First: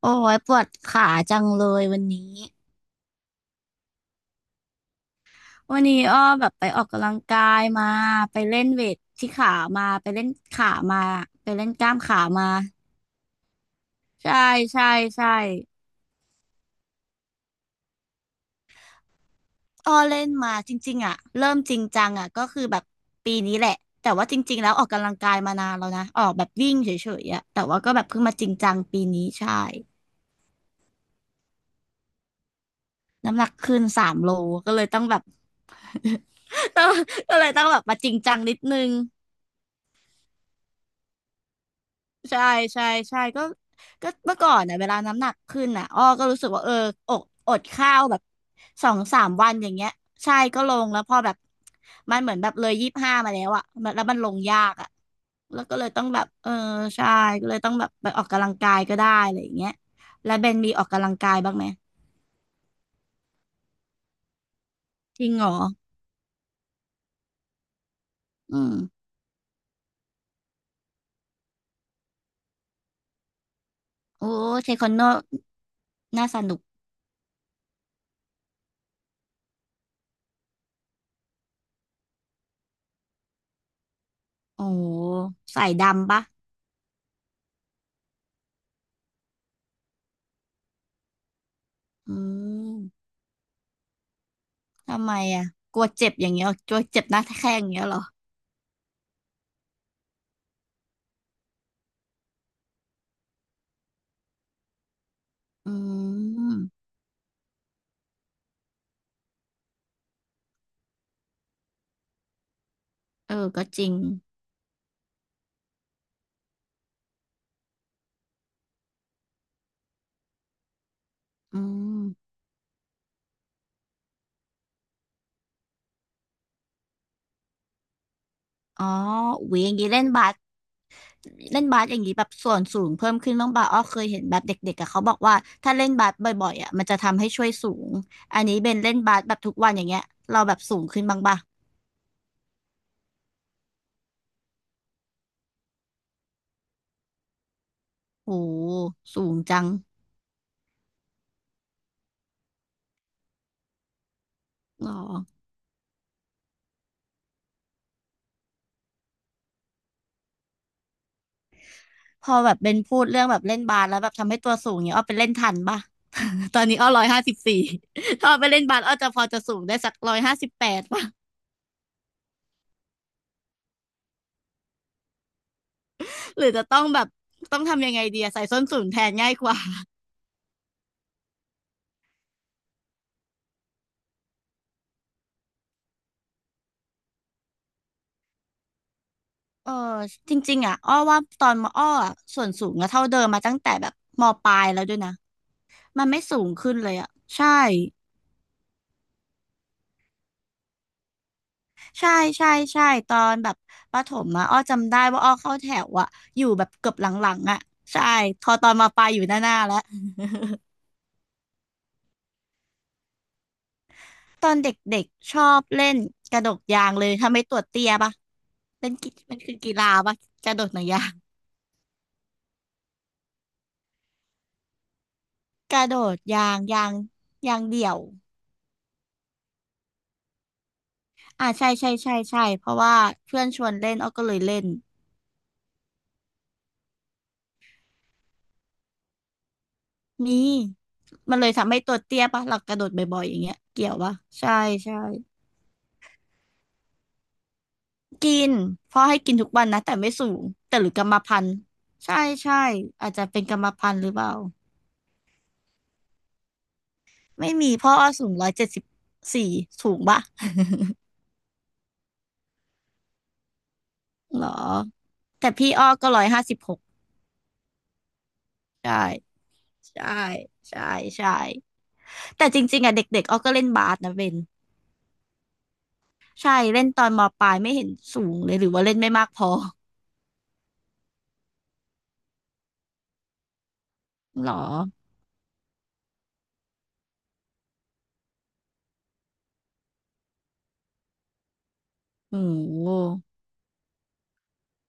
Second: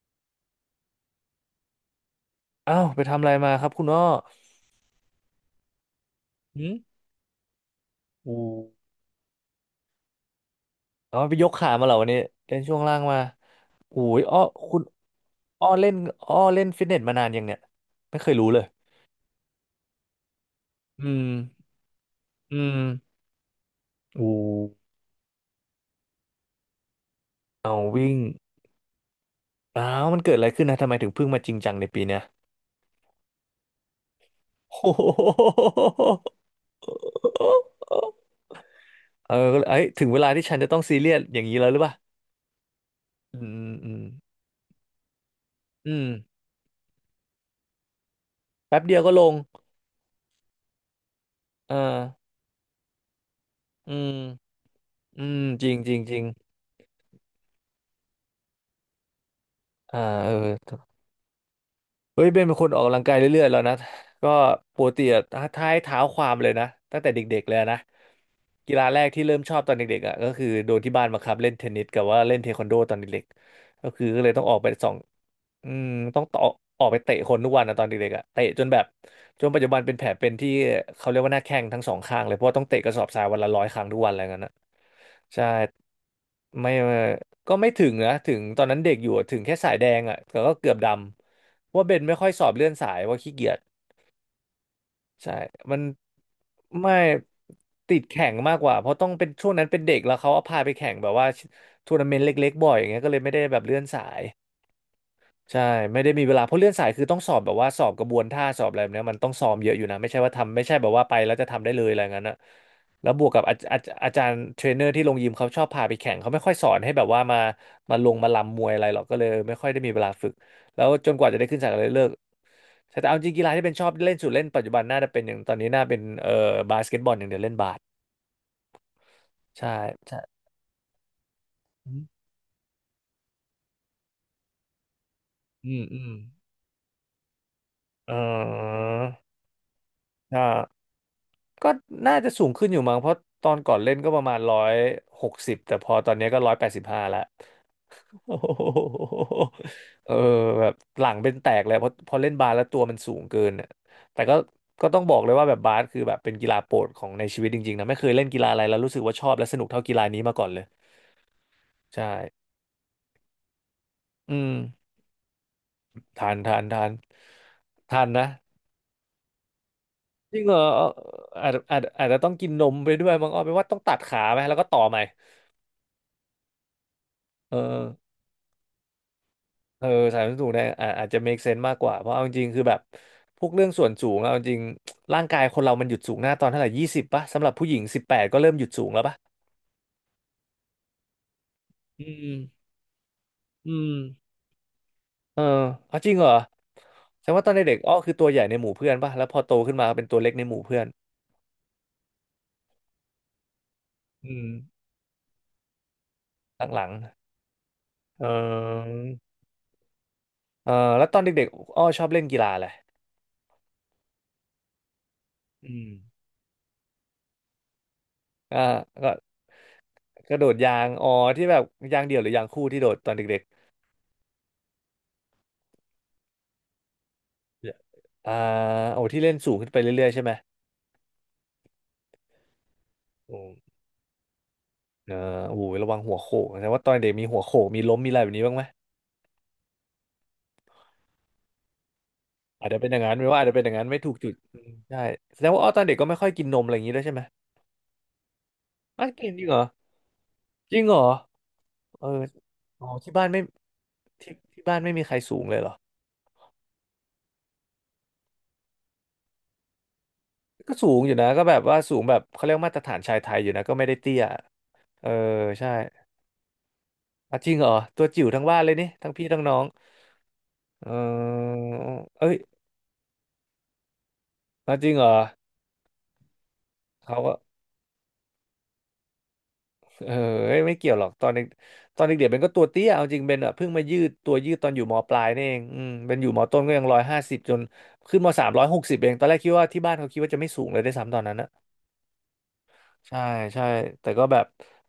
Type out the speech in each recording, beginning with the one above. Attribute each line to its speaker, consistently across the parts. Speaker 1: โอ้ยปวดขาจังเลยวันนี้
Speaker 2: อ้าวไปทำอะไรมาครับคุณอ้อ
Speaker 1: วันนี้อ้อแบบ
Speaker 2: หื
Speaker 1: ไป
Speaker 2: ม
Speaker 1: ออกกำลังกายมา
Speaker 2: อู
Speaker 1: ไปเล่นเวทที่ขามาไปเล่นขามา
Speaker 2: อ๋อไปย
Speaker 1: ไป
Speaker 2: ก
Speaker 1: เล่น
Speaker 2: ขา
Speaker 1: ก
Speaker 2: มาเห
Speaker 1: ล้า
Speaker 2: รอ
Speaker 1: ม
Speaker 2: วันนี้
Speaker 1: ขามา
Speaker 2: เล่นช่วงล่างมาอุ้ย
Speaker 1: ใช่
Speaker 2: อ้อคุณ
Speaker 1: ใช่ใช่
Speaker 2: อ้อเล่นอ้อเล่นฟิตเนสมานานยังเนี่ยไม่เคยรู้เลย
Speaker 1: อ้อเล่นมาจริง
Speaker 2: อื
Speaker 1: ๆอ่ะ
Speaker 2: ม
Speaker 1: เริ่มจริงจังอ่ะก็
Speaker 2: อื
Speaker 1: คือแบบ
Speaker 2: ม
Speaker 1: ปีนี้แหละแต่
Speaker 2: อู
Speaker 1: ว่าจริงๆแล้วออกกำลังกายมานานแล้วนะออกแบบวิ่งเฉยๆอ่ะแต่
Speaker 2: เอา
Speaker 1: ว่าก็แบบ
Speaker 2: วิ่ง
Speaker 1: เพิ่งมาจริงจังปีนี้ใช่
Speaker 2: อ้าวมันเกิดอะไรขึ้นนะทำไมถึงเพิ่งมาจริงจังในปีเนี้ย
Speaker 1: น้ำหนักขึ้น3 โลก็เลย
Speaker 2: โอ้
Speaker 1: ต้อ
Speaker 2: โห
Speaker 1: งแบบ ก็เลยต้องแบบมาจริงจังนิดนึง
Speaker 2: เออก็เลยเอ้ยถึงเวลาที่ฉันจะต้องซีเรียสอย่างนี้แล้วหรือเปล่า
Speaker 1: ใช่ใช่ใช่
Speaker 2: อื
Speaker 1: ก็
Speaker 2: มอืม
Speaker 1: ก็เมื่อก่อนน่ะเวลาน้ำหนักขึ้นน่ะ
Speaker 2: อื
Speaker 1: อ้อ
Speaker 2: ม
Speaker 1: ก็รู้สึกว่าเอออกอดข้าวแบบ
Speaker 2: แป๊บ
Speaker 1: สอ
Speaker 2: เดีย
Speaker 1: ง
Speaker 2: วก็
Speaker 1: สา
Speaker 2: ล
Speaker 1: ม
Speaker 2: ง
Speaker 1: วันอย่างเงี้ยใช่ก็ลงแล้วพอแบบ
Speaker 2: เอา
Speaker 1: มันเหมือนแบบเลย25มาแล้วอะ
Speaker 2: อ
Speaker 1: มั
Speaker 2: อื
Speaker 1: นแล้วมั
Speaker 2: ม
Speaker 1: นลงยากอะ
Speaker 2: อืม
Speaker 1: แล้
Speaker 2: จ
Speaker 1: ว
Speaker 2: ริ
Speaker 1: ก็
Speaker 2: ง
Speaker 1: เลย
Speaker 2: จริง
Speaker 1: ต้อง
Speaker 2: จริ
Speaker 1: แบ
Speaker 2: ง
Speaker 1: บเออใช่ก็เลยต้องแบบไปออกกำลังกายก็ได้อะไรอย่างเงี้ย
Speaker 2: อ่าเอ
Speaker 1: แล้
Speaker 2: อ
Speaker 1: วเบนมีออกกำลังกายบ้างไหม
Speaker 2: เฮ้ยเบนเป็นคนออกกำลังกายเรื่อยๆแล้วนะก็ปกติอะ
Speaker 1: จริงเหรอ
Speaker 2: ท้ายเท้าความเลยนะตั้งแต่เด็กๆเลยนะ
Speaker 1: อืม
Speaker 2: กีฬาแรกที่เริ่มชอบตอนเด็กๆอ่ะก็คือโดนที่บ้านบังคับเล่นเทนนิสกับว่าเล่นเทควันโดตอนเด็กๆก็คือก็
Speaker 1: โอ้
Speaker 2: เลยต้องออกไป
Speaker 1: เทค
Speaker 2: ส
Speaker 1: วั
Speaker 2: อ
Speaker 1: น
Speaker 2: ง
Speaker 1: โด
Speaker 2: อืมต้อง
Speaker 1: น่าส
Speaker 2: ต่อ
Speaker 1: นุก
Speaker 2: ออกไปเตะคนทุกวันนะตอนเด็กๆอ่ะเตะจนแบบจนปัจจุบันเป็นแผลเป็นที่เขาเรียกว่าหน้าแข้งทั้งสองข้างเลยเพราะว่าต้องเตะกระสอบทรายวันละ100 ครั้งทุกวันอะไรเงี้ยนนะ
Speaker 1: โอ้
Speaker 2: ใช่
Speaker 1: ใส่ดำปะ
Speaker 2: ไม่ ก็ไม่ถึงนะถึงตอนนั้นเด็กอยู่อะถึงแค่สายแดงอ่ะแต่ก็เกือบดำเพราะว่าเบน
Speaker 1: อื
Speaker 2: ไม่ค่อยสอบเลื่อนสาย
Speaker 1: ม
Speaker 2: ว่าขี้เกียจ
Speaker 1: ทำไม
Speaker 2: ใช่
Speaker 1: อะ
Speaker 2: มั
Speaker 1: ก
Speaker 2: น
Speaker 1: ลัวเจ็บอย่างเงี้ยเหรอกลัว
Speaker 2: ไม่
Speaker 1: เจ็บหน้าแข้งอย่างเงี้ย
Speaker 2: ติ
Speaker 1: เหร
Speaker 2: ด
Speaker 1: อ
Speaker 2: แข่งมากกว่าเพราะต้องเป็นช่วงนั้นเป็นเด็กแล้วเขาเอาพาไปแข่งแบบว่าทัวร์นาเมนต์เล็กๆบ่อยอย่างเงี้ยก็เลยไม่ได้แบบเลื่อนสาย ใช่
Speaker 1: อื
Speaker 2: ไม่ได้มีเวลาเพราะเลื่อน
Speaker 1: ม
Speaker 2: สายคือต้องสอบแบบว่าสอบกระบวนท่าสอบอะไรแบบเนี้ยมันต้องซ้อมเยอะอยู่นะไม่ใช่ว่าทำไม่ใช่แบบว่าไปแล้วจะทำได้เลยอะไรงั้นนะแล้วบวก
Speaker 1: เอ
Speaker 2: กับ
Speaker 1: อ
Speaker 2: อาจ
Speaker 1: ก็
Speaker 2: อา
Speaker 1: จ
Speaker 2: จ
Speaker 1: ริง
Speaker 2: อาจารย์เทรนเนอร์ที่ลงยิมเขาชอบพาไปแข่งเขาไม่ค่อยสอนให้แบบว่ามามาลงมาลำมวยอะไรหรอกก็เลยไม่ค่อยได้มีเวลาฝึกแล้วจนกว่าจะได้ขึ้น
Speaker 1: อื
Speaker 2: สายก็เลย
Speaker 1: ม
Speaker 2: เลิกใช่แต่เอาจริงกีฬาที่เป็นชอบเล่นสุดเล่นปัจจุบันน่าจะเป็นอย่างตอนนี้น่าเป็นบาสเกตบอลอย่างเดียวเล่นบาส
Speaker 1: อ๋ออุ๊ยอ
Speaker 2: ใช่
Speaker 1: ย่างนี้เล่น
Speaker 2: ใช่
Speaker 1: บาสเล่นบาส
Speaker 2: อื
Speaker 1: อย่า
Speaker 2: ม
Speaker 1: งนี้แบบส่วนสูงเพิ่มขึ้นบ้างป่ะอ้อเคยเห็นแบบเด็กๆอะเขาบอกว่า
Speaker 2: อื
Speaker 1: ถ้า
Speaker 2: ม
Speaker 1: เล่น
Speaker 2: อื
Speaker 1: บา
Speaker 2: ม
Speaker 1: สบ่อยๆอะมันจะทำให้ช่วยสูง
Speaker 2: เอ
Speaker 1: อันนี้เบน
Speaker 2: อ
Speaker 1: เล่นบาสแบบทุกวันอย่างเงี้ยเรา
Speaker 2: ใช่
Speaker 1: แบบสูงขึ้นบ้างป่ะ
Speaker 2: ก็น่าจะสูงขึ้นอยู่มั้งเพราะตอนก่อนเล่นก็ประมาณ160แต่พอตอนนี้ก็185ละ
Speaker 1: โอ้
Speaker 2: โอ้โห
Speaker 1: สูงจัง
Speaker 2: เออแบบหลังเป็นแตกเลยเพราะพอเล่นบาสแล้วตัวมันสูงเกินน่ะแต่ก็
Speaker 1: ห
Speaker 2: ก็
Speaker 1: รอ
Speaker 2: ต้องบอกเลยว่าแบบบาสคือแบบเป็นกีฬาโปรดของในชีวิตจริงๆนะไม่เคยเล่นกีฬาอะไรแล้วรู้สึกว่าชอบและสนุกเท่ากีฬานี้มาก่อนเลยใช่
Speaker 1: พอแบบเบนพูดเรื่องแบบเล่นบาสแล้วแบบทำ
Speaker 2: อื
Speaker 1: ให้
Speaker 2: ม
Speaker 1: ตัวสูงเนี้ยอ้อไปเล่นทันป่ะ
Speaker 2: ทาน
Speaker 1: ต
Speaker 2: ทา
Speaker 1: อ
Speaker 2: น
Speaker 1: นนี้
Speaker 2: ทา
Speaker 1: อ้อ
Speaker 2: น
Speaker 1: 154
Speaker 2: ทาน นะ
Speaker 1: ถ้าอ้อไปเล่นบาสอ้อจะพอจะสูงได้สักร้อยห้า
Speaker 2: จริง
Speaker 1: สิบ
Speaker 2: เหรอ
Speaker 1: แปดป่ะ
Speaker 2: อาจจะต้องกินนมไปด้วยมั้งอ้อแปลว่าต้องตัดขาไหมแล้วก็ต่อใหม่
Speaker 1: หรือจะต้องแบบ
Speaker 2: เออ
Speaker 1: ต้องทำยังไงดีอะใส่ส้นสูงแทนง่ายกว่า
Speaker 2: เออสายมันสูงเนี่ยอ่าอาจจะ make sense มากกว่าเพราะเอาจริงๆคือแบบพวกเรื่องส่วนสูงเอาจริงๆร่างกายคนเรามันหยุดสูงหน้าตอนเท่าไหร่20ป่ะสำหรับผู้หญิง18ก็เริ่มหยุดสูงแล้วป่ะ
Speaker 1: เออจริงๆอ่ะอ้อว่าตอนมอ้อ
Speaker 2: อื
Speaker 1: อะ
Speaker 2: ม
Speaker 1: ส่วนสูงก็เท่าเดิมมาตั้ง
Speaker 2: อื
Speaker 1: แต่แบ
Speaker 2: ม
Speaker 1: บมปลายแล้วด้วยนะ
Speaker 2: เออเอา
Speaker 1: มัน
Speaker 2: จริง
Speaker 1: ไม่
Speaker 2: เหรอ
Speaker 1: สูงขึ้นเลยอ่ะ
Speaker 2: แสดงว่า
Speaker 1: ใช่
Speaker 2: ตอนเด็กๆอ้อคือตัวใหญ่ในหมู่เพื่อนป่ะแล้วพอโตขึ้นมาเป็นตัวเล็กในหมู่เพื่อน
Speaker 1: ใช่ใช่ใช่ตอนแบบประถม
Speaker 2: อื
Speaker 1: อ่ะ
Speaker 2: ม
Speaker 1: อ้อจำได้ว่าอ้อเข้าแถวอ่ะอยู่แบบ
Speaker 2: หลั
Speaker 1: เกื
Speaker 2: ง
Speaker 1: อบหลังๆอ่ะใช่
Speaker 2: ๆเอ
Speaker 1: พอตอนม
Speaker 2: อ
Speaker 1: ปลายอยู่หน้าๆแล้ว
Speaker 2: เออแล้วตอนเด็กๆอ้อชอบเล่นกีฬาอะไร
Speaker 1: ตอนเด็กๆชอบ
Speaker 2: อื
Speaker 1: เล่
Speaker 2: ม
Speaker 1: นกระโดดยางเลยถ้าไม่ตัวเตี้ยปะ
Speaker 2: อ่า
Speaker 1: เป็นกิ
Speaker 2: ก็
Speaker 1: มันคือกีฬาปะ
Speaker 2: กระโด
Speaker 1: ก
Speaker 2: ด
Speaker 1: ระโดดห
Speaker 2: ยา
Speaker 1: นัง
Speaker 2: ง
Speaker 1: ยา
Speaker 2: อ๋
Speaker 1: ง
Speaker 2: อที่แบบยางเดี่ยวหรือยางคู่ที่โดดตอนเด็ก
Speaker 1: กระโดดยางยางเดี่ยว
Speaker 2: ๆอ่าโอ้ที่เล่นสูงขึ้นไปเรื่อยๆใช่ไหม
Speaker 1: อ่าใช่ใช่ใช่ใช่เพราะว่า
Speaker 2: โอ
Speaker 1: เพื่อนชว
Speaker 2: ้
Speaker 1: นเล่นอ้อก็เลยเล่น
Speaker 2: เออโอ้โหระวังหัวโขกแสดงว่าตอนเด็กมีหัวโขกมีล้มมีอะไรแบบนี้บ้างไหม
Speaker 1: มีมันเลยทำให้ตัวเตี้ยปะหลัก
Speaker 2: อาจ
Speaker 1: กระ
Speaker 2: จะ
Speaker 1: โด
Speaker 2: เป็น
Speaker 1: ด
Speaker 2: อย่างนั้น
Speaker 1: บ่อย
Speaker 2: ไม่
Speaker 1: ๆอ
Speaker 2: ว่า
Speaker 1: ย่าง
Speaker 2: อาจ
Speaker 1: เงี้
Speaker 2: จะ
Speaker 1: ย
Speaker 2: เป็นอย่างนั้
Speaker 1: เกี่
Speaker 2: น
Speaker 1: ยว
Speaker 2: ไม่ถู
Speaker 1: ปะ
Speaker 2: กจุด
Speaker 1: ใช่
Speaker 2: อืม
Speaker 1: ใช่
Speaker 2: ใช่แสดงว่าอ้อตอนเด็กก็ไม่ค่อยกินนมอะไรอย่างนี้ด้วยใช่ไหม
Speaker 1: กินพ่อ
Speaker 2: อ้าว
Speaker 1: ให้
Speaker 2: กิน
Speaker 1: กิน
Speaker 2: จริ
Speaker 1: ทุ
Speaker 2: ง
Speaker 1: ก
Speaker 2: เหรอ
Speaker 1: วันนะแต่ไม่สูง
Speaker 2: จ
Speaker 1: แต่
Speaker 2: ริ
Speaker 1: ห
Speaker 2: ง
Speaker 1: รื
Speaker 2: เห
Speaker 1: อ
Speaker 2: ร
Speaker 1: กร
Speaker 2: อ
Speaker 1: รมพันธุ์
Speaker 2: เอ
Speaker 1: ใช่
Speaker 2: อ
Speaker 1: ใช่
Speaker 2: อ๋อ
Speaker 1: อาจ
Speaker 2: ที่
Speaker 1: จะ
Speaker 2: บ้าน
Speaker 1: เป็
Speaker 2: ไม่
Speaker 1: นกรรมพันธุ์หรือเปล่า
Speaker 2: ที่บ้านไม่มีใครสูงเลยเหรอ
Speaker 1: ไม่มีพ่ออ้อสูง174สูงปะ
Speaker 2: ก็สูงอยู่นะก็แบบว่าสูงแบบเขาเรียกมาตรฐานชายไทยอยู่นะก็ไม่ได้เตี้ย
Speaker 1: หรอ
Speaker 2: เออ
Speaker 1: แต่
Speaker 2: ใช่
Speaker 1: พี่อ้อก็156
Speaker 2: อ่ะจริงเหรอตัวจิ๋วทั้งบ้านเลยนี่
Speaker 1: ใช่
Speaker 2: ทั้งพี่ทั้งน้อง
Speaker 1: ใช่ใช่
Speaker 2: เอ
Speaker 1: ใช่
Speaker 2: อเอ้ย
Speaker 1: แต่จริงๆอ่ะเด็กๆอ้อก็เล่นบาสนะเบน
Speaker 2: อ่ะจริงเหรอ
Speaker 1: ใช่เล่นตอน
Speaker 2: เขา
Speaker 1: ม
Speaker 2: ก็
Speaker 1: ปลายไม่เห็นสูงเลยหรือว่าเล่นไม่มากพอ
Speaker 2: เออเอ้ยไม่เกี่ยวหรอกตอนเด็กตอนเด็กเด็กเป็นก็ตัวเตี้ยเอาจริงเป็นอ่ะเพิ่งมายืดตัว
Speaker 1: หร
Speaker 2: ยื
Speaker 1: อ
Speaker 2: ดตอนอยู่มปลายนี่เองเป็นอยู่มต้นก็ยัง150จนขึ้นม360เองตอนแรกคิดว่าที่บ้านเขาคิดว่าจะไม่สูงเลยได้วยซ้ำตอนนั้นนะ
Speaker 1: โอ้โห
Speaker 2: ใช่ใช่แต่ก็แบบ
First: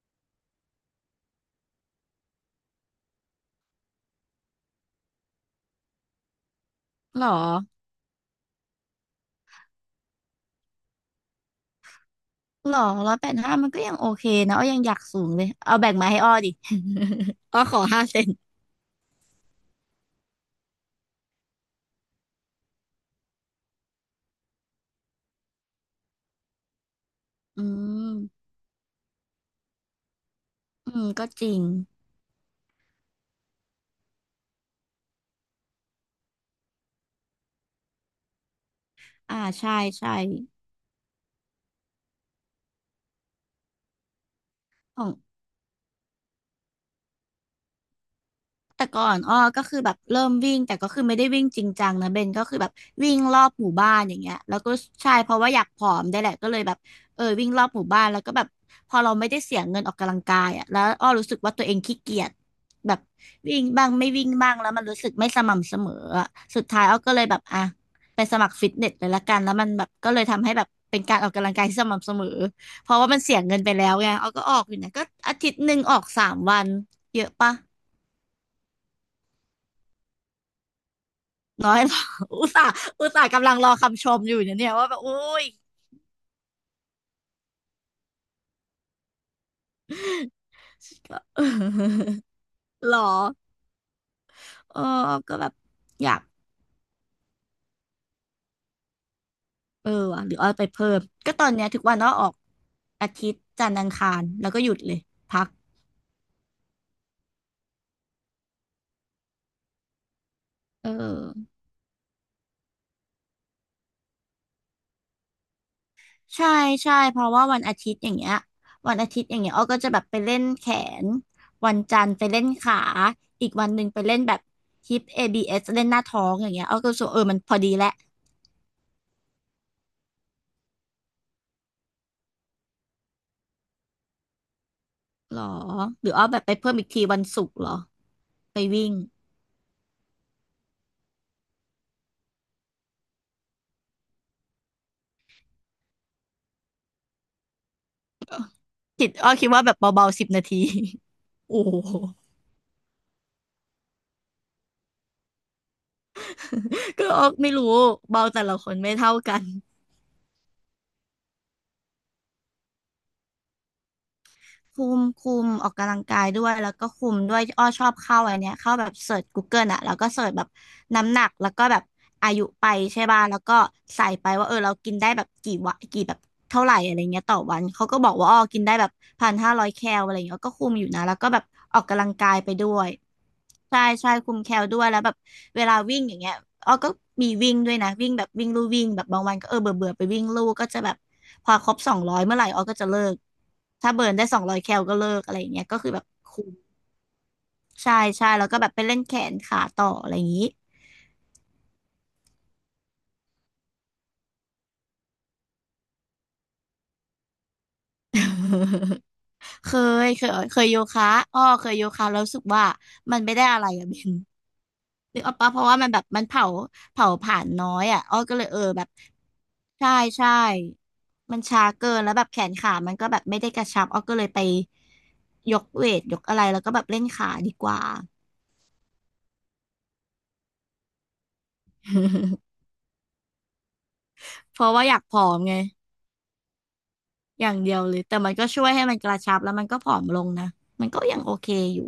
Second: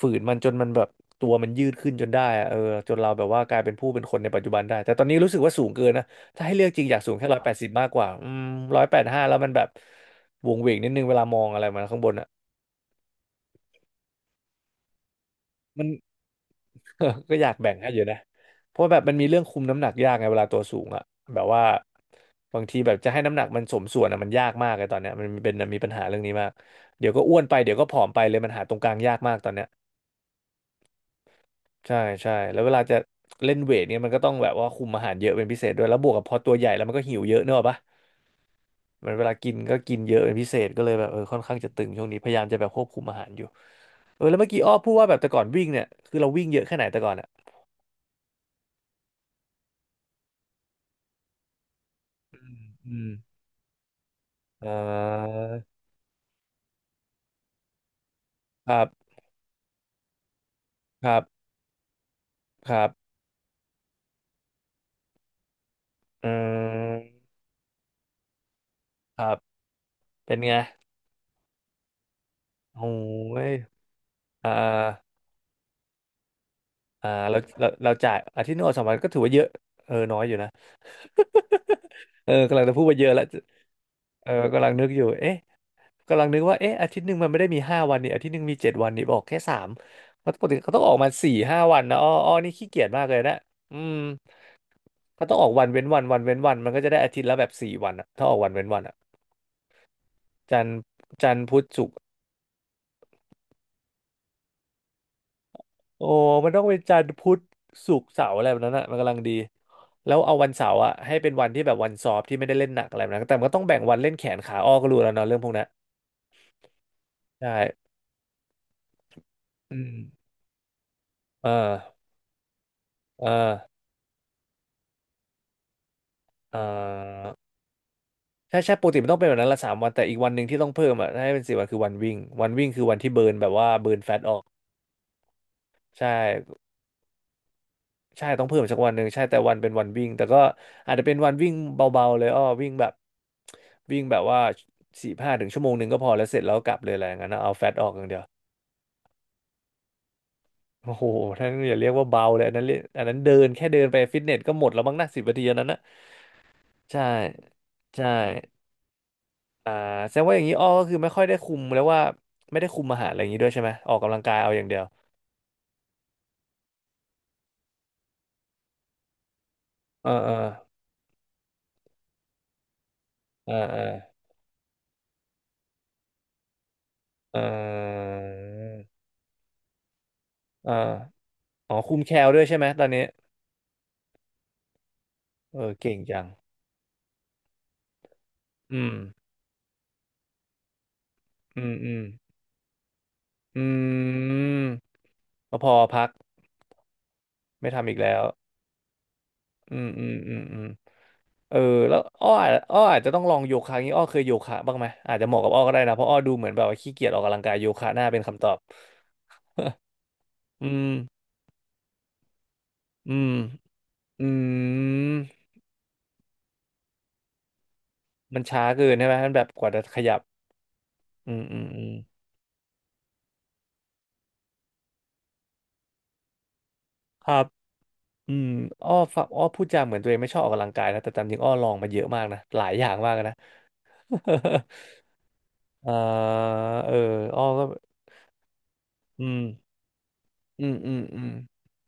Speaker 2: ฝืนมันจนมันแบบตัวมันยืดขึ้นจนได้อะจนเราแบบว่ากลายเป็นผู้เป็นคนในปัจจุบันได้แต่ตอนนี้รู้สึกว่าสูงเกินนะถ้าให้เลือกจริงอยากสูง
Speaker 1: หร
Speaker 2: แค่
Speaker 1: อ
Speaker 2: 180มากกว่า185แล้วมันแบบวงเวงนิดนึงเวลามองอะไรมาข้างบนอ่ะ
Speaker 1: หรอ185มันก็ยังโอเคนะอ้อยังอยากสูงเลยเอาแบ่งมาให้อ้อดิ
Speaker 2: ก็อยา ก
Speaker 1: อ้อ
Speaker 2: แบ่
Speaker 1: ข
Speaker 2: ง
Speaker 1: อ
Speaker 2: ให้อ
Speaker 1: ห้า
Speaker 2: ยู่
Speaker 1: เซ
Speaker 2: นะ
Speaker 1: น
Speaker 2: เพราะแบบมันมีเรื่องคุมน้ำหนักยากไงเวลาตัวสูงอะแบบว่าบางทีแบบจะให้น้ำหนักมันสมส่วนอะมันยากมากเลยตอนเนี้ยมันเป็นมีปัญหาเรื่องนี้มากเดี๋ยวก็อ้วนไป
Speaker 1: อื
Speaker 2: เดี๋ยวก็ผอมไปเลย
Speaker 1: ม
Speaker 2: มันหาตรงกลางยากมากตอนเนี้ย
Speaker 1: อืมก็จริง
Speaker 2: ใช่ใช่แล้วเวลาจะเล่นเวทเนี่ยมันก็ต้องแบบว่าคุมอาหารเยอะเป็นพิเศษด้วยแล้วบวกกับพอตัวใหญ่แล้วมันก็หิวเยอะเนอะปะมันเวลา
Speaker 1: อ่า
Speaker 2: กิน
Speaker 1: ใช่
Speaker 2: ก็กิน
Speaker 1: ใช่
Speaker 2: เยอะเป็นพิเศษก็เลยแบบค่อนข้างจะตึงช่วงนี้พยายามจะแบบควบคุมอาหารอยู่แล้วเมื่อกี้อ้อพูด
Speaker 1: ข
Speaker 2: ว่า
Speaker 1: อง
Speaker 2: แบบแต่ก่อนวิ่งเนี่ยคือเราวิ่งเยอะแค่ไหนแต่ก่อนอะ
Speaker 1: แต่ก่อนอ้อก็คือแบบเริ่มวิ่งแต่ก็คือไม่ได้วิ่งจริงจังนะเบนก็คือแบบ
Speaker 2: อืม
Speaker 1: วิ่งรอบหมู่บ้านอย่างเงี้ยแล้ว
Speaker 2: อ่
Speaker 1: ก็ใช่เพ
Speaker 2: า
Speaker 1: ราะว่าอยากผอมได้แหละก็เลยแบบเออวิ่งรอบหมู่บ้านแล้วก็แบบ
Speaker 2: ครั
Speaker 1: พอ
Speaker 2: บ
Speaker 1: เราไม่ได้เสียเงินออกกำลังกายอ่ะแล้วอ้
Speaker 2: ค
Speaker 1: อ
Speaker 2: รั
Speaker 1: รู้สึก
Speaker 2: บ
Speaker 1: ว่าตัวเองขี้เกียจ
Speaker 2: ครั
Speaker 1: แบบ
Speaker 2: บ
Speaker 1: วิ่งบ้างไม่วิ่งบ้างแล้วมันรู้สึกไม่สม่ำเสมอ
Speaker 2: เื
Speaker 1: อะสุดท้ายอ้อก็
Speaker 2: ม
Speaker 1: เลยแบบอ่ะไปสมัครฟิตเนสเลย
Speaker 2: ค
Speaker 1: ละ
Speaker 2: รั
Speaker 1: กั
Speaker 2: บ
Speaker 1: นแล้วมันแบบก็เลย
Speaker 2: เป็น
Speaker 1: ทำให้
Speaker 2: ไง
Speaker 1: แบบเป็นการออกกำลังกายที่สม่ำเสมอ
Speaker 2: โอ้
Speaker 1: เพราะว่ามันเสีย
Speaker 2: ย
Speaker 1: เงินไปแล้วไงอ้อก็
Speaker 2: อ่า
Speaker 1: ออกอยู่นะก็อาทิตย์หนึ่งออก 3 วัน
Speaker 2: อ่า
Speaker 1: เยอะ
Speaker 2: เรา
Speaker 1: ปะ
Speaker 2: เราเราจ่ายอาทิตย์หนึงออก2 วันก็ถือว่าเยอะน้อยอยู่นะ
Speaker 1: น้อย เหรอ อุต
Speaker 2: กำลั
Speaker 1: ส่า
Speaker 2: ง
Speaker 1: ห์
Speaker 2: จะพูดว่าเย
Speaker 1: อุต
Speaker 2: อะแล้
Speaker 1: ส่า
Speaker 2: ว
Speaker 1: ห์กำลังรอคำชมอยู่เนี่ย
Speaker 2: กำ
Speaker 1: เนี่
Speaker 2: ลัง
Speaker 1: ย
Speaker 2: นึ
Speaker 1: ว่า
Speaker 2: ก
Speaker 1: แบ
Speaker 2: อ
Speaker 1: บ
Speaker 2: ยู่
Speaker 1: อุ้
Speaker 2: เอ๊ะ
Speaker 1: ย
Speaker 2: กำลังนึกว่าเอ๊ะอาทิตย์หนึ่งมันไม่ได้มีห้าวันนี่อาทิตย์หนึ่งมี7 วันนี่บอกแค่สามเพราะปกติเขาต้องออกมา
Speaker 1: ก็
Speaker 2: 4-5 วันนะอ้อนี่ขี้เกี ยจ
Speaker 1: หรอ
Speaker 2: มากเลยนะอืม
Speaker 1: เออ
Speaker 2: เขาต้
Speaker 1: ก็
Speaker 2: องอ
Speaker 1: แบ
Speaker 2: อก
Speaker 1: บ
Speaker 2: วันเว้นวัน
Speaker 1: อยา
Speaker 2: วั
Speaker 1: ก
Speaker 2: นเว้นวันมันก็จะได้อาทิตย์ละแบบสี่วันอะถ้าออกวันเว้นวันอะ
Speaker 1: เออว่ะหรือเอา
Speaker 2: จั
Speaker 1: ไป
Speaker 2: นทร์
Speaker 1: เพิ่มก็
Speaker 2: จันท
Speaker 1: ตอ
Speaker 2: ร์
Speaker 1: น
Speaker 2: พุ
Speaker 1: เนี้
Speaker 2: ธ
Speaker 1: ยทุก
Speaker 2: ศุก
Speaker 1: วั
Speaker 2: ร์
Speaker 1: นเนาะออกอาทิตย์จันทร์อังคารแล้วก็หยุดเลยพัก
Speaker 2: โอ้มันต้องเป็นจันทร์พุธศุกร์เสาร์อะไรแบบนั้นอ่ะมันกำลังดีแล้วเอาวันเสาร์
Speaker 1: เอ
Speaker 2: อ่ะให้เป็นวั
Speaker 1: อ
Speaker 2: นที่แบบวันสอบที่ไม่ได้เล่นหนักอะไรแบบนั้นแต่มันก็ต้องแบ่งวันเล่นแขนขาอ้อก็รู้แล้วเนาะเรื่องพวกนั้น
Speaker 1: ใช่ใช่เพราะว่า
Speaker 2: ใช่
Speaker 1: วันอาทิตย์อย่างเงี้ยวันอาทิตย์อย่างเงี้ยอ้อ
Speaker 2: อื
Speaker 1: ก็จะแบบไป
Speaker 2: ม
Speaker 1: เล่นแขนวัน
Speaker 2: เออ
Speaker 1: จันทร์ไปเล่นขา
Speaker 2: เออ
Speaker 1: อีกวันหนึ่งไปเล่นแบบฮิป ABS เอสเล่นหน้าท้องอย่าง
Speaker 2: เอ
Speaker 1: เงี้ยอ้อก็รู้สึกว่าเออ
Speaker 2: อ
Speaker 1: มันพอดีแหละ
Speaker 2: ใช่ใช่ปกติมันต้องเป็นแบบนั้นละ3 วันแต่อีกวันหนึ่งที่ต้องเพิ่มอ่ะให้เป็นสี่วันคือวันวิ่งวันวิ่งคือวันที่เบิร์นแบบว่าเบิร์นแฟตออก
Speaker 1: หรอห
Speaker 2: ใช่
Speaker 1: รืออ้อแบบไปเพิ่มอีกทีวันศุกร์เหรอ
Speaker 2: ใช่ต้องเพิ่
Speaker 1: ไป
Speaker 2: มอีกสัก
Speaker 1: วิ่
Speaker 2: วั
Speaker 1: ง
Speaker 2: นหนึ่งใช่แต่วันเป็นวันวิ่งแต่ก็อาจจะเป็นวันวิ่งเบาๆเลยอ้อวิ่งแบบวิ่งแบบว่าสี่ห้าถึงชั่วโมงหนึ่งก็พอแล้วเสร็จแล้วกลับเลยอะไรอย่างนั้นนะเอาแฟตออกอย่างเดียว
Speaker 1: คิดอ้อคิดว่าแบบเบาๆ10 นาที
Speaker 2: โอ้โหท่า น
Speaker 1: โอ้
Speaker 2: อ
Speaker 1: โ
Speaker 2: ย่าเรีย
Speaker 1: ห
Speaker 2: กว่าเบาเลยอันนั้นเรียกอันนั้นเดินแค่เดินไปฟิตเนสก็หมดแล้วมั้งนะ10 นาทีอันนั้นนะ ใช่
Speaker 1: ก็อ้อไม่รู้
Speaker 2: ใช่
Speaker 1: เบาแต่ละคนไม่เท่ากัน
Speaker 2: อ่าแสดงว่าอย่างนี้อ้อก็คือไม่ค่อยได้คุมแล้วว่าไม่ได้คุมอาหารอะไรอย่างนี้ด้วยใช่ไหมออกกำลังกายเอาอย่างเดียว
Speaker 1: คุมคุมออกกำลังกายด้วยแล้วก็คุมด้วยอ้อชอบเข้าอันเนี้ยเข้าแบบเสิร์ช g o เกิ e อะแล้ว
Speaker 2: เอ
Speaker 1: ก็
Speaker 2: อ
Speaker 1: เสิ
Speaker 2: เอ
Speaker 1: ร์ช
Speaker 2: อ
Speaker 1: แบบน้ำหนักแล้วก็แบบอายุไปใช่ป่ะแล้ว
Speaker 2: เออ
Speaker 1: ก็
Speaker 2: เออ
Speaker 1: ใส่ไปว่าเออเรากินได้แบบกี่วะกี่แบบเท่าไหร่อะไรเงี้ยต่
Speaker 2: เอ
Speaker 1: อวันเขาก็บ
Speaker 2: อ
Speaker 1: อกว่าอ้อกินได้แบบ1,500 แคลอะไรเงี้ยก็คุ
Speaker 2: เออ
Speaker 1: มอยู่นะแล้วก็แบบ
Speaker 2: อ๋อ
Speaker 1: ออก
Speaker 2: คุม
Speaker 1: กำลั
Speaker 2: แค
Speaker 1: ง
Speaker 2: ล
Speaker 1: กาย
Speaker 2: ด้วย
Speaker 1: ไป
Speaker 2: ใช่ไหม
Speaker 1: ด้ว
Speaker 2: ตอ
Speaker 1: ย
Speaker 2: นนี้
Speaker 1: ใช่ใช่คุมแคลด้วยแล้วแบบ
Speaker 2: เอ
Speaker 1: เว
Speaker 2: อ
Speaker 1: ลา
Speaker 2: เก่ง
Speaker 1: วิ่งอย่าง
Speaker 2: จัง
Speaker 1: เงี้ยอ้อก็มีวิ่งด้วยนะวิ่งแบบวิ่งลู่
Speaker 2: อื
Speaker 1: วิ่ง
Speaker 2: ม
Speaker 1: แบบบางวันก็เออเบื่อเบื่อไปวิ่งลู่ก็จะแบบพอ
Speaker 2: อื
Speaker 1: คร
Speaker 2: ม
Speaker 1: บ
Speaker 2: อื
Speaker 1: สอง
Speaker 2: ม
Speaker 1: ร้อยเมื่อไหร่อ้อก็จะเลิก
Speaker 2: อ
Speaker 1: ถ้าเบิ
Speaker 2: ื
Speaker 1: ร์นได้สองร้อย
Speaker 2: ม
Speaker 1: แคลก็เลิกอะไรอย่าง
Speaker 2: ก็
Speaker 1: เงี้ย
Speaker 2: พอ
Speaker 1: ก็คือแบ
Speaker 2: พั
Speaker 1: บ
Speaker 2: ก
Speaker 1: คุม
Speaker 2: ไม่ทำ
Speaker 1: ใช่
Speaker 2: อีกแล้ว
Speaker 1: ใช่แล้วก็แบบไปเล่นแขนขา
Speaker 2: อื
Speaker 1: ต่
Speaker 2: ม
Speaker 1: อ
Speaker 2: อื
Speaker 1: อะ
Speaker 2: ม
Speaker 1: ไรอย่าง
Speaker 2: อืม
Speaker 1: งี้
Speaker 2: อืมเออแล้วอ้ออาจจะต้องลองโยคะงี้อ้อเคยโยคะบ้างไหมอาจจะเหมาะกับอ้อก็ได้นะเพราะอ้อดูเหมือนแบบว่าขี้เกียจออกกำลังกายโยคะน่าเป็นคำตอบ
Speaker 1: เคยเคยเค
Speaker 2: อื
Speaker 1: ยโย
Speaker 2: ม
Speaker 1: คะอ้อเคยโยคะแล้วรู้สึกว่า
Speaker 2: อื
Speaker 1: มัน
Speaker 2: ม
Speaker 1: ไม่ได้อะไรอะ เบน
Speaker 2: อื
Speaker 1: นึก
Speaker 2: ม
Speaker 1: ออกปะเพราะว่ามันแบบมันเผาเผาผ่านน้อยอ่ะอ้อก็
Speaker 2: มัน
Speaker 1: เลยเออ
Speaker 2: ช้า
Speaker 1: แบ
Speaker 2: เกิ
Speaker 1: บ
Speaker 2: นใช่ไหมมันแบบกว่าจะ
Speaker 1: ใช่
Speaker 2: ขยับ
Speaker 1: ใช่
Speaker 2: อื
Speaker 1: มัน
Speaker 2: มอื
Speaker 1: ช้า
Speaker 2: มอืม
Speaker 1: เกินแล้วแบบแขนขามันก็แบบไม่ได้กระชับอ้อก็เลยไปยกเวทยกอะไรแล้วก็แบบเล่น
Speaker 2: ค
Speaker 1: ขา
Speaker 2: รับ
Speaker 1: ดีกว่า
Speaker 2: อืมอ้อฟังอ้อพูดจาเหมือนตัวเองไม่ชอบออกกำลังกายนะแต่ตามจริงอ้อลองมาเยอะมากนะ หลายอย่างมากนะ
Speaker 1: เพ ราะว่าอยากผอมไง
Speaker 2: อ่าเอออ้อ
Speaker 1: อย่าง
Speaker 2: ก็
Speaker 1: เดียวเลยแต่มันก็ช่วยให้มันกระ
Speaker 2: อื
Speaker 1: ชับ
Speaker 2: ม
Speaker 1: แล้วมันก็ผอมลงนะ
Speaker 2: อืม
Speaker 1: มัน
Speaker 2: อื
Speaker 1: ก็
Speaker 2: ม
Speaker 1: ยั
Speaker 2: อื
Speaker 1: ง
Speaker 2: ม
Speaker 1: โอเคอยู่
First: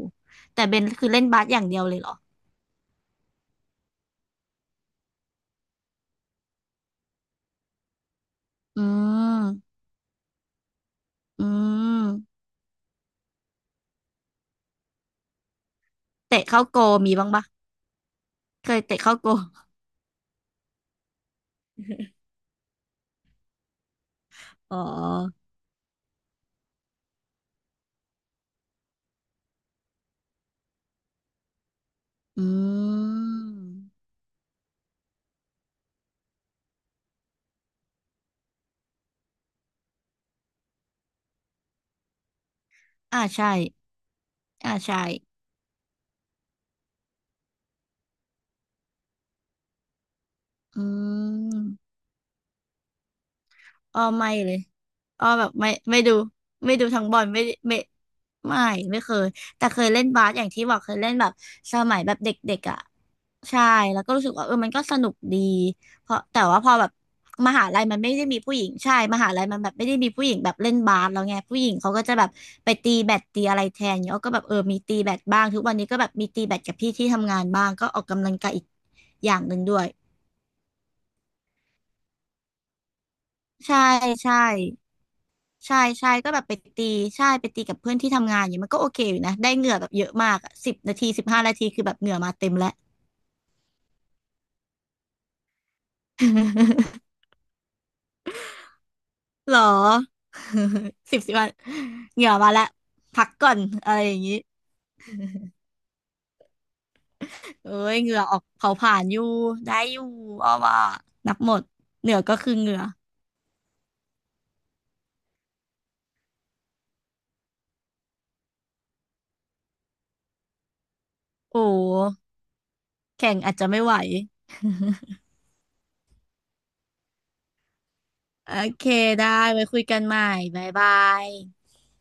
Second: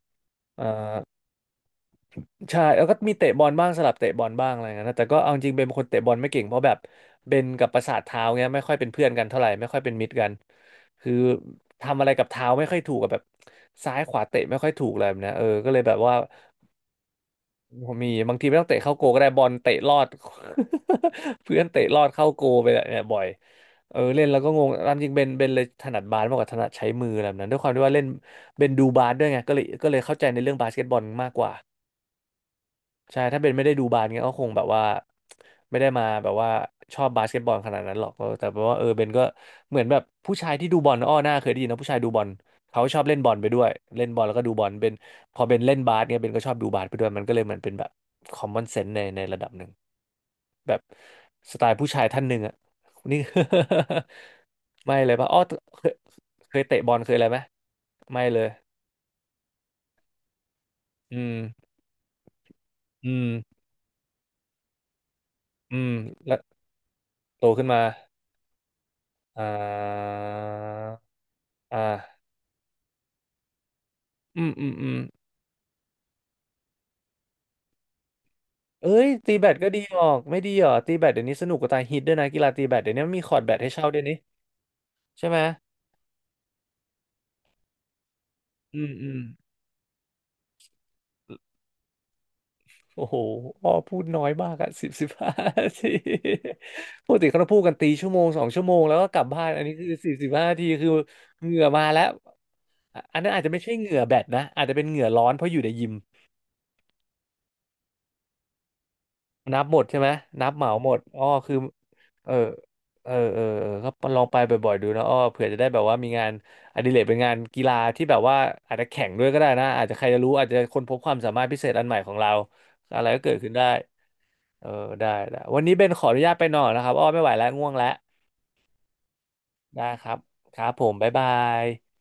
Speaker 1: แต่
Speaker 2: อ่
Speaker 1: เบนคือ
Speaker 2: า
Speaker 1: เล่นบาสอย่างเดียวเลยเหรอ
Speaker 2: ใช่แล้วก็มีเตะบอลบ้างสลับเตะบอลบ้างอะไรเงี้ยนะแต่ก็เอาจริงเป็นคนเตะบอลไม่เก่งเพราะแบบเบนกับประสาทเท้าเงี้ยไม่ค่อย
Speaker 1: อื
Speaker 2: เป็นเพื่อนกันเท่าไหร่ไม่ค่อ
Speaker 1: ม
Speaker 2: ยเป็นมิตรกันคือ
Speaker 1: อื
Speaker 2: ทำอะไรกับ
Speaker 1: ม
Speaker 2: เท้าไม่ค่อยถูกกับแบบซ้ายขวาเตะไม่ค่อยถูกอะไรแบบเนี้ยก็เลยแบบว่า
Speaker 1: เตะเข้าโกมีบ้างปะ
Speaker 2: ผมมีบางทีไม่ต้อ
Speaker 1: เค
Speaker 2: งเตะ
Speaker 1: ย
Speaker 2: เข้า
Speaker 1: เตะ
Speaker 2: โกล
Speaker 1: เข้า
Speaker 2: ก็
Speaker 1: โก
Speaker 2: ได้บอลเตะลอด เพื่อนเตะลอดเข้าโกลไปเนี่ยบ่อยเล่นแล้วก็งง
Speaker 1: อ๋
Speaker 2: ตามจริงเบนเบ
Speaker 1: อ
Speaker 2: นเลยถนัดบาสมากกว่าถนัดใช้มืออะไรแบบนั้นด้วยความที่ว่าเล่นเบนดูบาสด้วยไงก็เลยก็เลยเข้าใจในเรื่องบาสเกตบอลมากกว่า
Speaker 1: อื
Speaker 2: ใช่ถ้าเป็นไม่ได้ดูบาส
Speaker 1: ม
Speaker 2: เงี้ยก็คงแบบว่าไม่ได้มาแบบว่าชอบบาสเกตบอลขนาดนั้นหรอกแต่แปลว่าเบนก็เหมือนแบบผู้ชายที่ดูบอลอ้อหน้าเคยได้ยินนะผู้ชายดูบอลเขาชอบเล่น
Speaker 1: อ่า
Speaker 2: บอลไป
Speaker 1: ใช่
Speaker 2: ด้วยเล่นบอลแล้วก็ดูบอล
Speaker 1: อ่า
Speaker 2: เบน
Speaker 1: ใช่
Speaker 2: พอเบนเล่นบาสเนี่ยเบนก็ชอบดูบาสไปด้วยมันก็เลยเหมือนเป็นแบบคอมมอนเซนส์ในระดับหนึ่งแบ
Speaker 1: อื
Speaker 2: บสไตล์ผู้
Speaker 1: ม
Speaker 2: ชายท่านหนึ่งอ่ะนี่
Speaker 1: อ้อไม่เลย
Speaker 2: ไม่เลย
Speaker 1: อ้อ
Speaker 2: ปะอ้อ
Speaker 1: แบบไม่
Speaker 2: เคย
Speaker 1: ไม่ดู
Speaker 2: เคย
Speaker 1: ไม่
Speaker 2: เตะ
Speaker 1: ดู
Speaker 2: บอล
Speaker 1: ทั้ง
Speaker 2: เค
Speaker 1: บ
Speaker 2: ย
Speaker 1: อ
Speaker 2: อะ
Speaker 1: ล
Speaker 2: ไรไหม
Speaker 1: ไม่ไม่
Speaker 2: ไม่เลย
Speaker 1: ไม่ไม่เคยแต่เคยเล่นบาสอย่างที่บอกเคยเล่
Speaker 2: อื
Speaker 1: นแบบ
Speaker 2: ม
Speaker 1: สมัยแบบเด็กๆอ่ะ
Speaker 2: อืม
Speaker 1: ใช่แล้วก็รู้สึกว่าเออมันก็สนุกดี
Speaker 2: อืม
Speaker 1: เพราะ
Speaker 2: แล้ว
Speaker 1: แต่ว่าพอแบบ
Speaker 2: โต
Speaker 1: ม
Speaker 2: ขึ้
Speaker 1: หา
Speaker 2: นมา
Speaker 1: ลัยมันไม่ได้มีผู้หญิงใช่มหาลั
Speaker 2: อ่
Speaker 1: ยมันแบบไม่ได้มี
Speaker 2: า
Speaker 1: ผู้หญิงแบบเล่นบาสแล้วไงผู้หญิงเขาก็จะ
Speaker 2: อ่า
Speaker 1: แบบไปตีแบดตีอะไรแทนเนี้ยอ้อก็แบ
Speaker 2: อื
Speaker 1: บ
Speaker 2: ม
Speaker 1: เออ
Speaker 2: อืม
Speaker 1: มี
Speaker 2: อื
Speaker 1: ตี
Speaker 2: ม
Speaker 1: แบดบ้างทุกวันนี้ก็แบบมีตีแบดกับพี่ที่ทำงานบ้างก็ออกกำลังกายอีก
Speaker 2: เอ้ย
Speaker 1: อ
Speaker 2: ตี
Speaker 1: ย่าง
Speaker 2: แบ
Speaker 1: ห
Speaker 2: ด
Speaker 1: นึ่ง
Speaker 2: ก็
Speaker 1: ด้
Speaker 2: ดี
Speaker 1: วย
Speaker 2: ออกไม่ดีเหรอตีแบดเดี๋ยวนี้สนุกกว่าตายฮิตด้วยนะกีฬาตีแบดเดี๋ยวนี้มันมีคอร์ตแบดให้
Speaker 1: ใช่
Speaker 2: เช่าด้วยนี่
Speaker 1: ใช่
Speaker 2: ใช่ไหม
Speaker 1: ใช่ใช่ก็แบบไปตีใช่ไปตีกับเพื่อนที่ทำงานอย่างเงี้ยมัน
Speaker 2: อื
Speaker 1: ก็โอ
Speaker 2: ม
Speaker 1: เค
Speaker 2: อื
Speaker 1: อ
Speaker 2: ม
Speaker 1: ยู่นะได้เหงื่อแบบเยอะมากอะ10 นาที15 นาทีคือแบบเหงื่อมาเต็มแล้ว
Speaker 2: โอ้โหอ้อพูดน้อยมากอะสิบสิบห้านาที ปกติเขาจะพูดกันตีชั่วโมง2 ชั่วโมงแล้วก็กลับบ้าน
Speaker 1: หร
Speaker 2: อั
Speaker 1: อ
Speaker 2: นนี้คือสิบสิบ ห้านาทีคือ
Speaker 1: สิบสิบวั
Speaker 2: เห
Speaker 1: น
Speaker 2: งื่อมาแล้ว
Speaker 1: เหงื่อมาแล้ว
Speaker 2: อัน
Speaker 1: พัก
Speaker 2: นั้นอาจ
Speaker 1: ก่
Speaker 2: จะ
Speaker 1: อน
Speaker 2: ไม่ใช่เห
Speaker 1: อะ
Speaker 2: งื่
Speaker 1: ไร
Speaker 2: อ
Speaker 1: อ
Speaker 2: แบ
Speaker 1: ย่าง
Speaker 2: ด
Speaker 1: นี้
Speaker 2: นะอาจจะเป็นเหงื่อร้อนเพราะอยู่ในยิม
Speaker 1: เอ้ยเหงื่อออกเผาผ่านอยู่
Speaker 2: นับห
Speaker 1: ได้
Speaker 2: มด
Speaker 1: อ
Speaker 2: ใช่
Speaker 1: ยู่
Speaker 2: ไหมนั
Speaker 1: เอา
Speaker 2: บเหมา
Speaker 1: ว่า
Speaker 2: หมดอ้อ
Speaker 1: นับหม
Speaker 2: คือ
Speaker 1: ดเหงื่อ
Speaker 2: เอ
Speaker 1: ก็
Speaker 2: อ
Speaker 1: คือเหงื่อ
Speaker 2: เออเออก็ลองไปบ่อยๆดูนะอ้อเผื่อจะได้แบบว่ามีงานอดิเรกเป็นงานกีฬาที่แบบว่าอาจจะแข่งด้วยก็ได้นะอาจจะใครจะรู้อาจจะค้นพบความสามารถพิ
Speaker 1: โอ้
Speaker 2: เศษอันใหม่ของเราอะไรก็เกิ
Speaker 1: แข่
Speaker 2: ด
Speaker 1: ง
Speaker 2: ขึ้
Speaker 1: อา
Speaker 2: น
Speaker 1: จ
Speaker 2: ได้
Speaker 1: จะไม่ไหว
Speaker 2: เออได้ได้วันนี้เบนขออนุญาตไปนอนนะครับอ้อไม่ไหวแล้วง่วงแล้ว
Speaker 1: โอเคได้ไว้คุ
Speaker 2: ได้
Speaker 1: ยกั
Speaker 2: ค
Speaker 1: น
Speaker 2: รั
Speaker 1: ให
Speaker 2: บ
Speaker 1: ม่
Speaker 2: ค
Speaker 1: บ๊า
Speaker 2: รั
Speaker 1: ย
Speaker 2: บผ
Speaker 1: บา
Speaker 2: มบ๊ายบา
Speaker 1: ย
Speaker 2: ย